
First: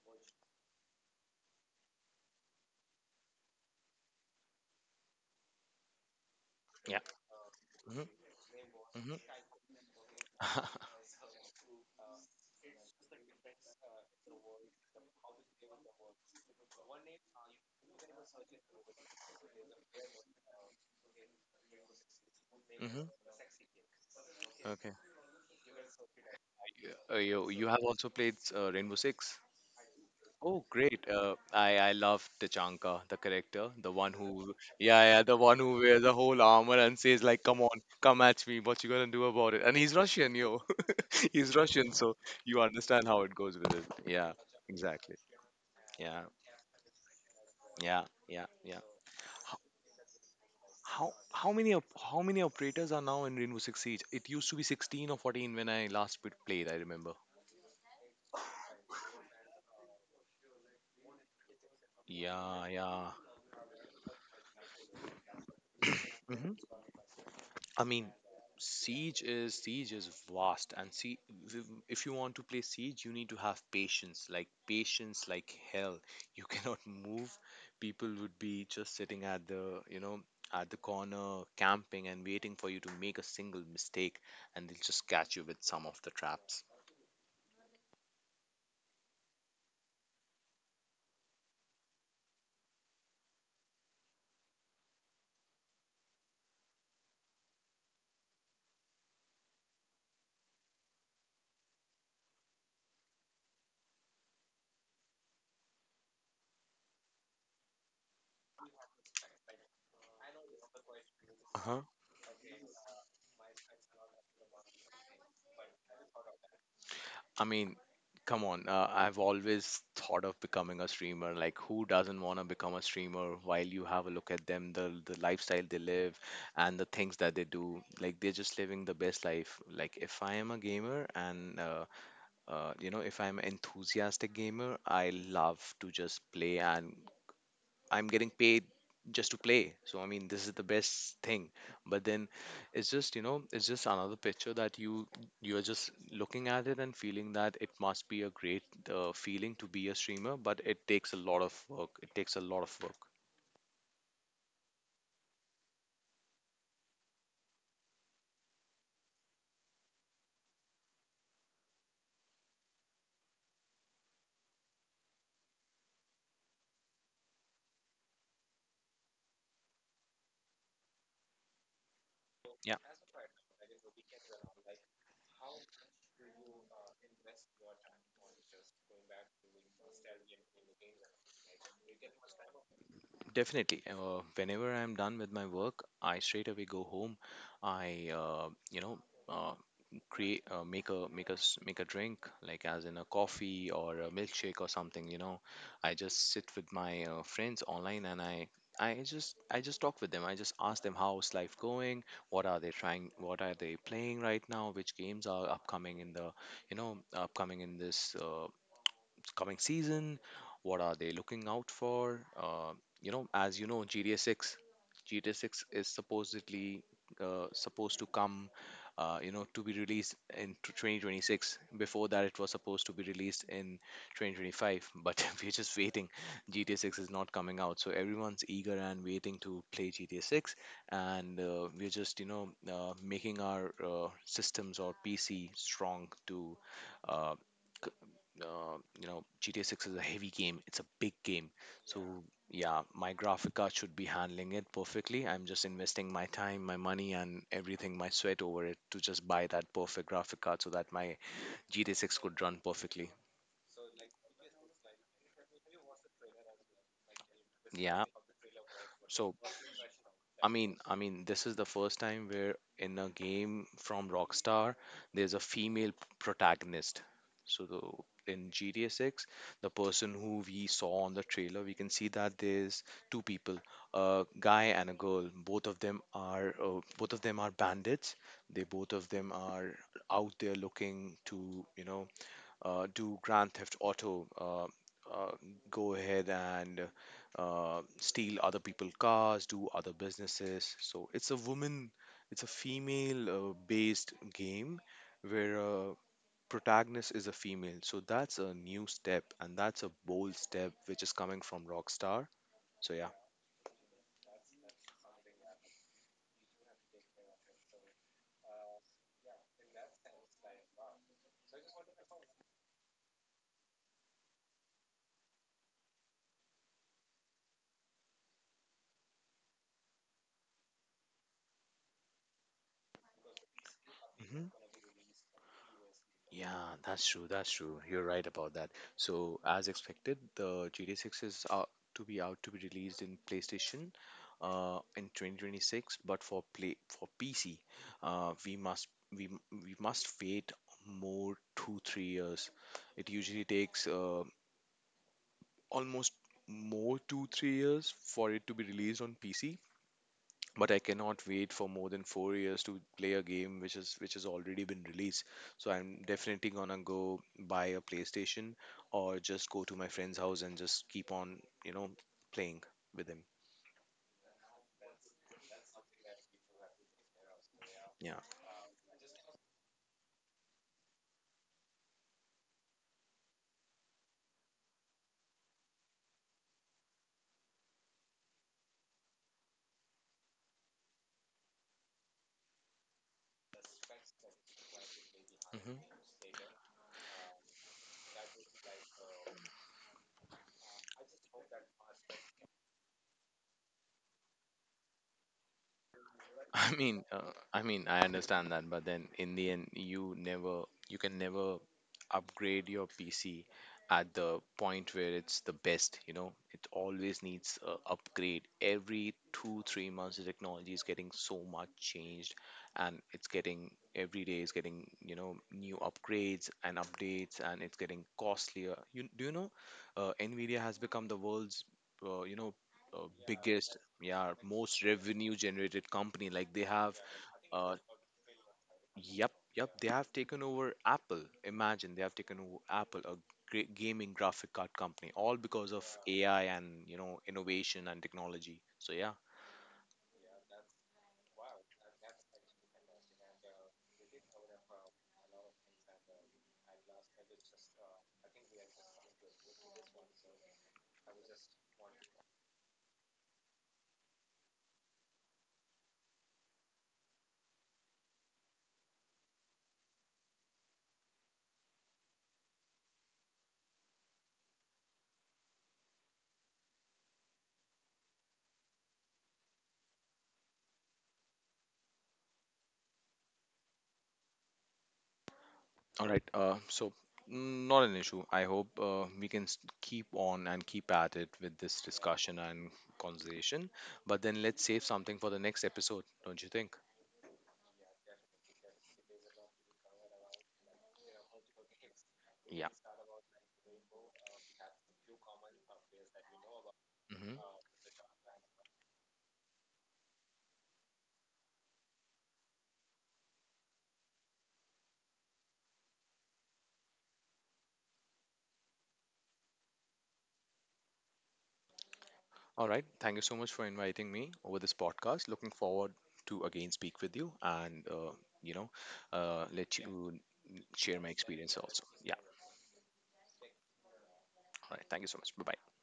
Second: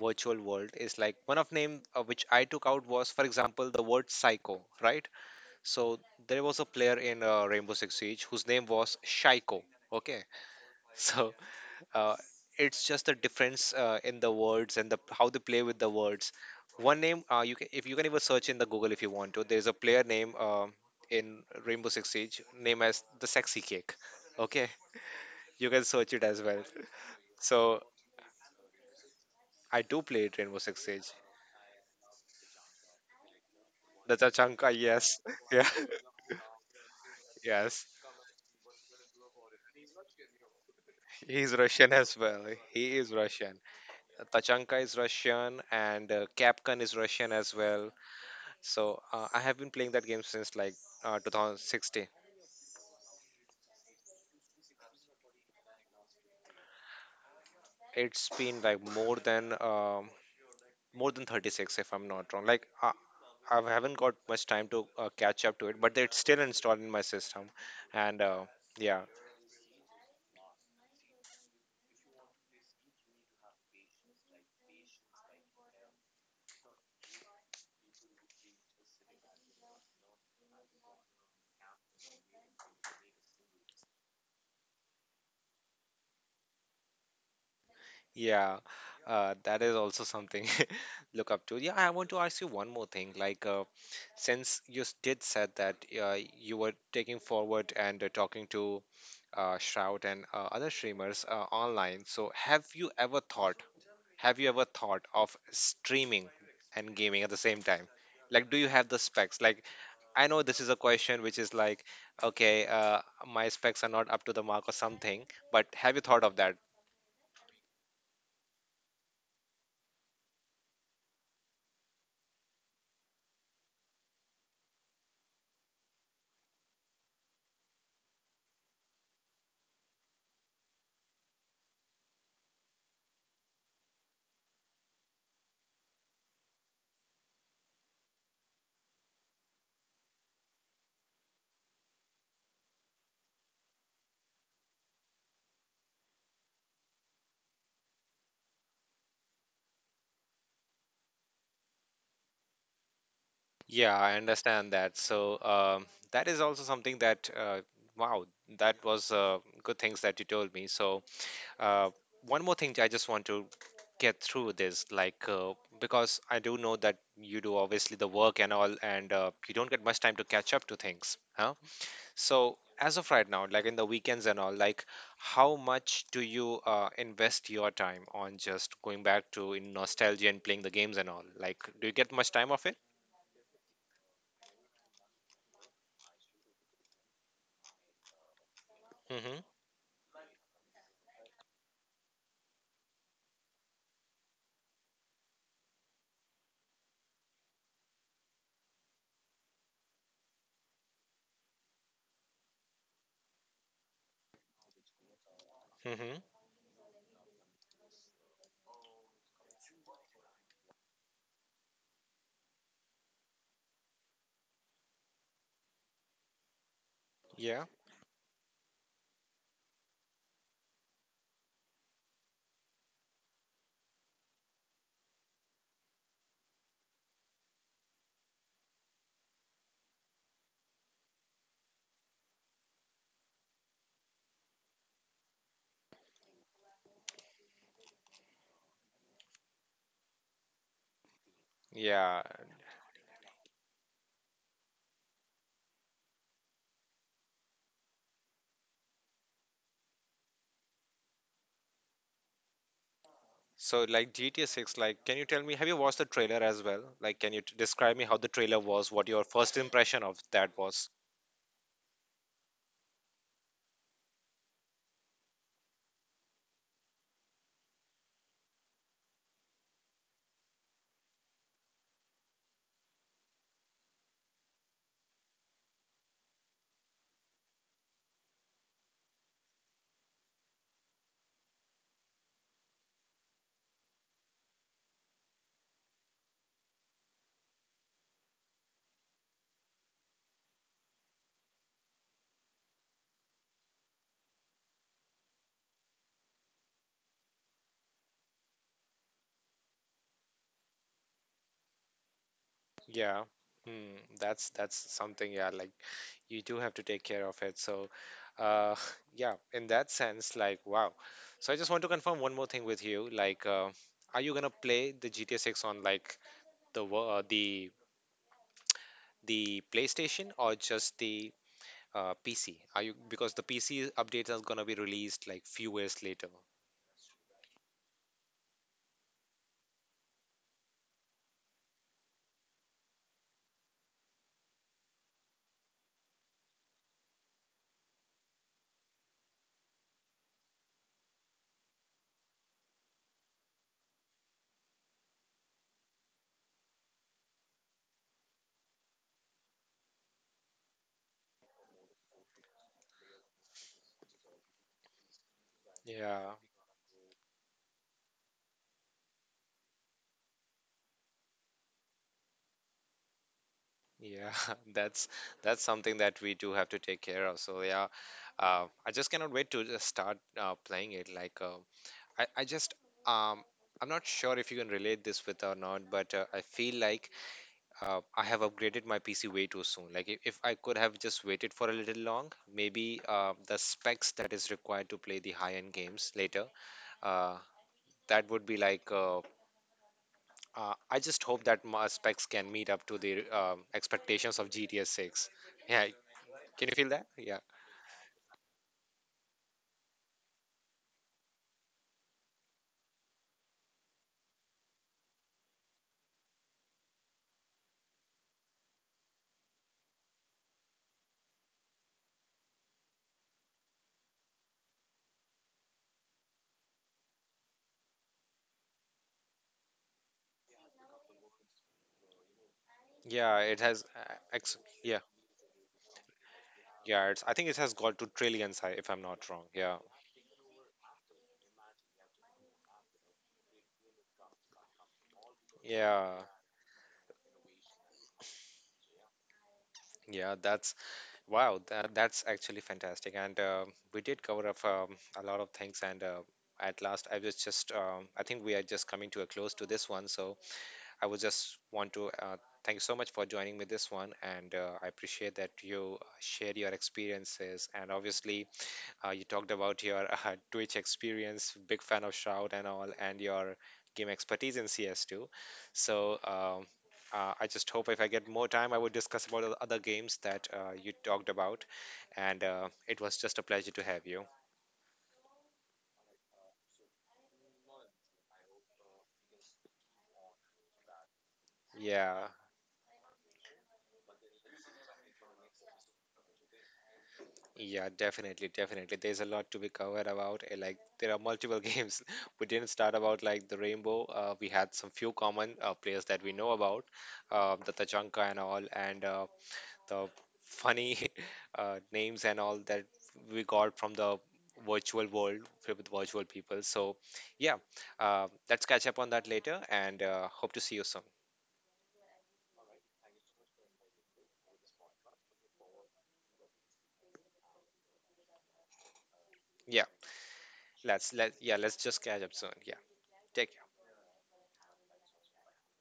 [SPEAKER 1] virtual world is like one of name uh, which I took out was, for example, the word psycho, right? So there was a
[SPEAKER 2] yeah.
[SPEAKER 1] player in uh, Rainbow Six
[SPEAKER 2] Hmm.
[SPEAKER 1] Siege whose name was
[SPEAKER 2] Hmm.
[SPEAKER 1] Shaiko. Okay.
[SPEAKER 2] Hmm.
[SPEAKER 1] So uh, it's just the difference uh, in the words and the how they play with the words. One name uh, you can, if you can even search in the Google if you want to, there's a player name uh, in Rainbow Six Siege named as the Sexy Cake. Okay,
[SPEAKER 2] Okay.
[SPEAKER 1] you can search it as well.
[SPEAKER 2] Y- Uh, you you have
[SPEAKER 1] So
[SPEAKER 2] also played, uh, Rainbow Six?
[SPEAKER 1] I do play Rainbow
[SPEAKER 2] Oh,
[SPEAKER 1] Six
[SPEAKER 2] great.
[SPEAKER 1] Siege.
[SPEAKER 2] Uh, I I love Tachanka, the character, the one
[SPEAKER 1] The
[SPEAKER 2] who...
[SPEAKER 1] Chachanka,
[SPEAKER 2] yeah,
[SPEAKER 1] yes.
[SPEAKER 2] yeah, the one
[SPEAKER 1] Yeah.
[SPEAKER 2] who wears the whole armor and says like, "Come on,
[SPEAKER 1] Yes,
[SPEAKER 2] come at me. What you gonna do about it?" And he's Russian, yo.
[SPEAKER 1] he's
[SPEAKER 2] He's Russian,
[SPEAKER 1] Russian as
[SPEAKER 2] so
[SPEAKER 1] well.
[SPEAKER 2] you
[SPEAKER 1] He
[SPEAKER 2] understand
[SPEAKER 1] is
[SPEAKER 2] how it goes
[SPEAKER 1] Russian.
[SPEAKER 2] with it. Yeah,
[SPEAKER 1] Tachanka is
[SPEAKER 2] exactly.
[SPEAKER 1] Russian, and
[SPEAKER 2] Yeah,
[SPEAKER 1] uh, Capcom is Russian as well.
[SPEAKER 2] yeah, yeah, yeah.
[SPEAKER 1] So uh, I
[SPEAKER 2] How
[SPEAKER 1] have been playing that game since like
[SPEAKER 2] how,
[SPEAKER 1] uh,
[SPEAKER 2] how many op-
[SPEAKER 1] two thousand sixteen.
[SPEAKER 2] how many operators are now in Rainbow Six Siege? It used to be sixteen or fourteen when I last put- played. I remember.
[SPEAKER 1] It's been like more than um, more than thirty-six, if I'm not wrong.
[SPEAKER 2] Yeah,
[SPEAKER 1] Like I,
[SPEAKER 2] yeah.
[SPEAKER 1] I haven't got much time to uh, catch up to it, but it's still installed in my system.
[SPEAKER 2] I mean,
[SPEAKER 1] And uh, yeah,
[SPEAKER 2] siege is siege is vast, and see, if you want to play siege, you need to have patience, like patience, like hell. You cannot move. People would be just sitting at the, you know, at the corner camping and waiting for you to make a single mistake, and they'll just catch you with some of the traps.
[SPEAKER 1] yeah, uh, that is also something look up to. Yeah, I want to ask you one more thing. Like. Uh, since you s- did said that uh, you were taking forward and uh, talking to uh, Shroud and uh, other streamers uh, online, so have you ever thought, have you ever thought of streaming and gaming at the same time? Like, do you have the specs? Like, I know this is a question which is like, okay, uh, my specs are not up to the mark or something, but have you thought of that?
[SPEAKER 2] I mean, come on. Uh, I've always thought of becoming a streamer. Like, who doesn't want to become a streamer while you have a look at them, the, the lifestyle they live and the things that they do? Like, they're just living the best life. Like, if I am a gamer and, uh, uh, you know, if I'm an enthusiastic gamer, I love to just play and I'm getting paid just to play. So I mean, this is the best thing. But then it's just, you know, it's just another picture that you you're just looking at it and feeling that it must be a great, uh, feeling to be a streamer, but it takes a lot of work. It takes a lot of work.
[SPEAKER 1] Yeah, I understand that. So um, that is also something that, uh, wow, that was uh, good things that you told me. So Uh, one more thing I just want to get through this, like uh, because I do know that you do obviously the work and all, and uh, you don't get much time to catch up to things, huh? So
[SPEAKER 2] Yeah.
[SPEAKER 1] as of right now, like in the weekends and all, like how much do you uh, invest your time on just going back to in nostalgia and playing the games and all? Like, do you get much time of it?
[SPEAKER 2] Definitely. Uh, whenever I'm done with my work, I straight away go home. I, uh, you know,
[SPEAKER 1] Mm-hmm.
[SPEAKER 2] uh, create uh, make a make a s- make a drink, like as in a coffee or a milkshake or something. You know, I just sit with my, uh, friends online and I. I just I just talk with them. I just ask them how's life going, what are they trying, what are they playing right now, which games are upcoming in
[SPEAKER 1] Mm-hmm.
[SPEAKER 2] the you know upcoming in this, uh, coming season? What are they looking out for? Uh, you know, as you know, G T A six, G T A six is supposedly, uh,
[SPEAKER 1] Yeah.
[SPEAKER 2] supposed to come, uh, you know, to be released in t- twenty twenty-six. Before that, it was supposed to be released in twenty twenty-five, but we're just waiting. G T A six is not coming out, so everyone's eager and waiting to play G T A six, and, uh, we're just, you know, uh, making our, uh, systems or P C strong to. Uh, uh, you know G T A six is a heavy game. It's a big game. So
[SPEAKER 1] Yeah.
[SPEAKER 2] yeah, my graphic card should be handling it perfectly. I'm just investing my time, my money, and everything, my sweat over it to just buy that perfect graphic card so that my G T A six could run perfectly.
[SPEAKER 1] So, like G T A six, like, can you tell me, have you watched the trailer as well? Like, can you t describe me
[SPEAKER 2] Yeah,
[SPEAKER 1] how the trailer was, what your
[SPEAKER 2] so
[SPEAKER 1] first impression of
[SPEAKER 2] I
[SPEAKER 1] that
[SPEAKER 2] mean,
[SPEAKER 1] was?
[SPEAKER 2] I mean, this is the first time where, in a game from Rockstar, there's a female protagonist. So the, in G T A six, the person who we saw on the trailer, we can see that there's two people, a guy and a girl. Both of them are uh, both of them are bandits. They Both of them are out there looking to, you know, uh, do Grand Theft Auto, uh, uh, go ahead and, uh, steal other people's cars, do other businesses. So it's a woman, it's a female-based game where a protagonist is a female. So that's a new step, and that's a bold step which is coming from Rockstar. So yeah.
[SPEAKER 1] Yeah. Hmm, that's that's something, yeah, like you do have to take care of it. So, uh, yeah, in that sense, like, wow. So I just want to confirm one more thing with you. Like, uh, are you gonna play the G T A six on like the wo- uh, the the PlayStation or just the uh, P C? Are you because the P C update is
[SPEAKER 2] Mm-hmm.
[SPEAKER 1] gonna be released like few years later.
[SPEAKER 2] Yeah, that's true. That's true. You're right about that. So, as expected, the G T A six is out to be out to be released in PlayStation, uh, in twenty twenty-six, but for play for P C, uh, we must we m- we must wait more two three years. It usually takes, uh, almost more two three years for it to be released on P C, but I cannot wait for more than four years to play a game which is which has already been released. So I'm
[SPEAKER 1] Yeah,
[SPEAKER 2] definitely gonna go buy a PlayStation, or just go to my friend's house and just keep on, you know, playing with him.
[SPEAKER 1] yeah, that's that's something that we do have to take care of. So yeah,
[SPEAKER 2] Yeah.
[SPEAKER 1] uh, I just cannot wait to just start uh, playing it. Like uh, I, I just um, I'm not sure if you can relate this with or not, but uh, I feel like uh, I have upgraded my P C way too soon. Like if, if I could have just waited for a little long, maybe uh, the specs that is required to play the high-end
[SPEAKER 2] Hmm.
[SPEAKER 1] games later, uh, that would be like uh, Uh, I just hope that my specs can meet up to the um, expectations of G T S six. Yeah, can
[SPEAKER 2] I
[SPEAKER 1] you feel
[SPEAKER 2] mean,
[SPEAKER 1] that?
[SPEAKER 2] uh,
[SPEAKER 1] Yeah,
[SPEAKER 2] I mean, I understand that, but then in the end, you never, you can never upgrade your P C at the point where it's the best. You know, it always needs a upgrade. Every two, three months, the technology is getting so much changed, and it's getting every day is getting, you know new upgrades and updates, and it's getting costlier. You do you know, uh, Nvidia has become the world's, uh, you know uh,
[SPEAKER 1] yeah, it
[SPEAKER 2] biggest,
[SPEAKER 1] has. Uh,
[SPEAKER 2] yeah,
[SPEAKER 1] ex-
[SPEAKER 2] most
[SPEAKER 1] yeah,
[SPEAKER 2] revenue generated company, like they have,
[SPEAKER 1] yeah, it's. I think it has
[SPEAKER 2] uh
[SPEAKER 1] got to trillions, I- if I'm not
[SPEAKER 2] yep
[SPEAKER 1] wrong.
[SPEAKER 2] yep
[SPEAKER 1] Yeah,
[SPEAKER 2] they have taken over Apple. Imagine they have taken over Apple, a great gaming graphic card company, all because of
[SPEAKER 1] yeah,
[SPEAKER 2] AI and, you know innovation and technology. So yeah.
[SPEAKER 1] yeah. That's wow. That that's actually fantastic, and um we did cover up um, a lot of things. And uh, at last, I was just. Um, I think we are just coming to a close to this one. So I would just want to uh, thank you so much for joining me this one, and uh, I appreciate that you uh, shared your experiences. And obviously, uh, you talked about your uh, Twitch experience, big fan of Shroud and all, and your game expertise in C S two. So um, uh, I just hope if I get more time, I would discuss about the other games that uh, you talked about. And uh, it was just a pleasure to have you.
[SPEAKER 2] All right, uh so, mm, not an issue. I hope, uh, we can, s- keep on and keep at it with this
[SPEAKER 1] Yeah.
[SPEAKER 2] discussion and conversation, but then let's save something for the next episode, don't you think?
[SPEAKER 1] Yeah, definitely, definitely. There's a lot to be covered about. Eh, like there are multiple games. We
[SPEAKER 2] Yeah.
[SPEAKER 1] didn't start about like the Rainbow. Uh, we had some few common uh, players that we know about,
[SPEAKER 2] Hmm.
[SPEAKER 1] uh, the Tachanka and all, and uh, the funny uh, names and all that we got from the virtual world filled with virtual people. So yeah, uh, let's catch up on that later, and uh, hope to see you soon.
[SPEAKER 2] All right. Thank you so much for inviting me over this podcast. Looking forward to again speak with you and, uh, you know uh, let you
[SPEAKER 1] Yeah,
[SPEAKER 2] n- share my
[SPEAKER 1] let's let
[SPEAKER 2] experience
[SPEAKER 1] yeah let's
[SPEAKER 2] also.
[SPEAKER 1] just
[SPEAKER 2] Yeah.
[SPEAKER 1] catch up soon. Yeah, take care.
[SPEAKER 2] All right. Thank you so much. Bye bye.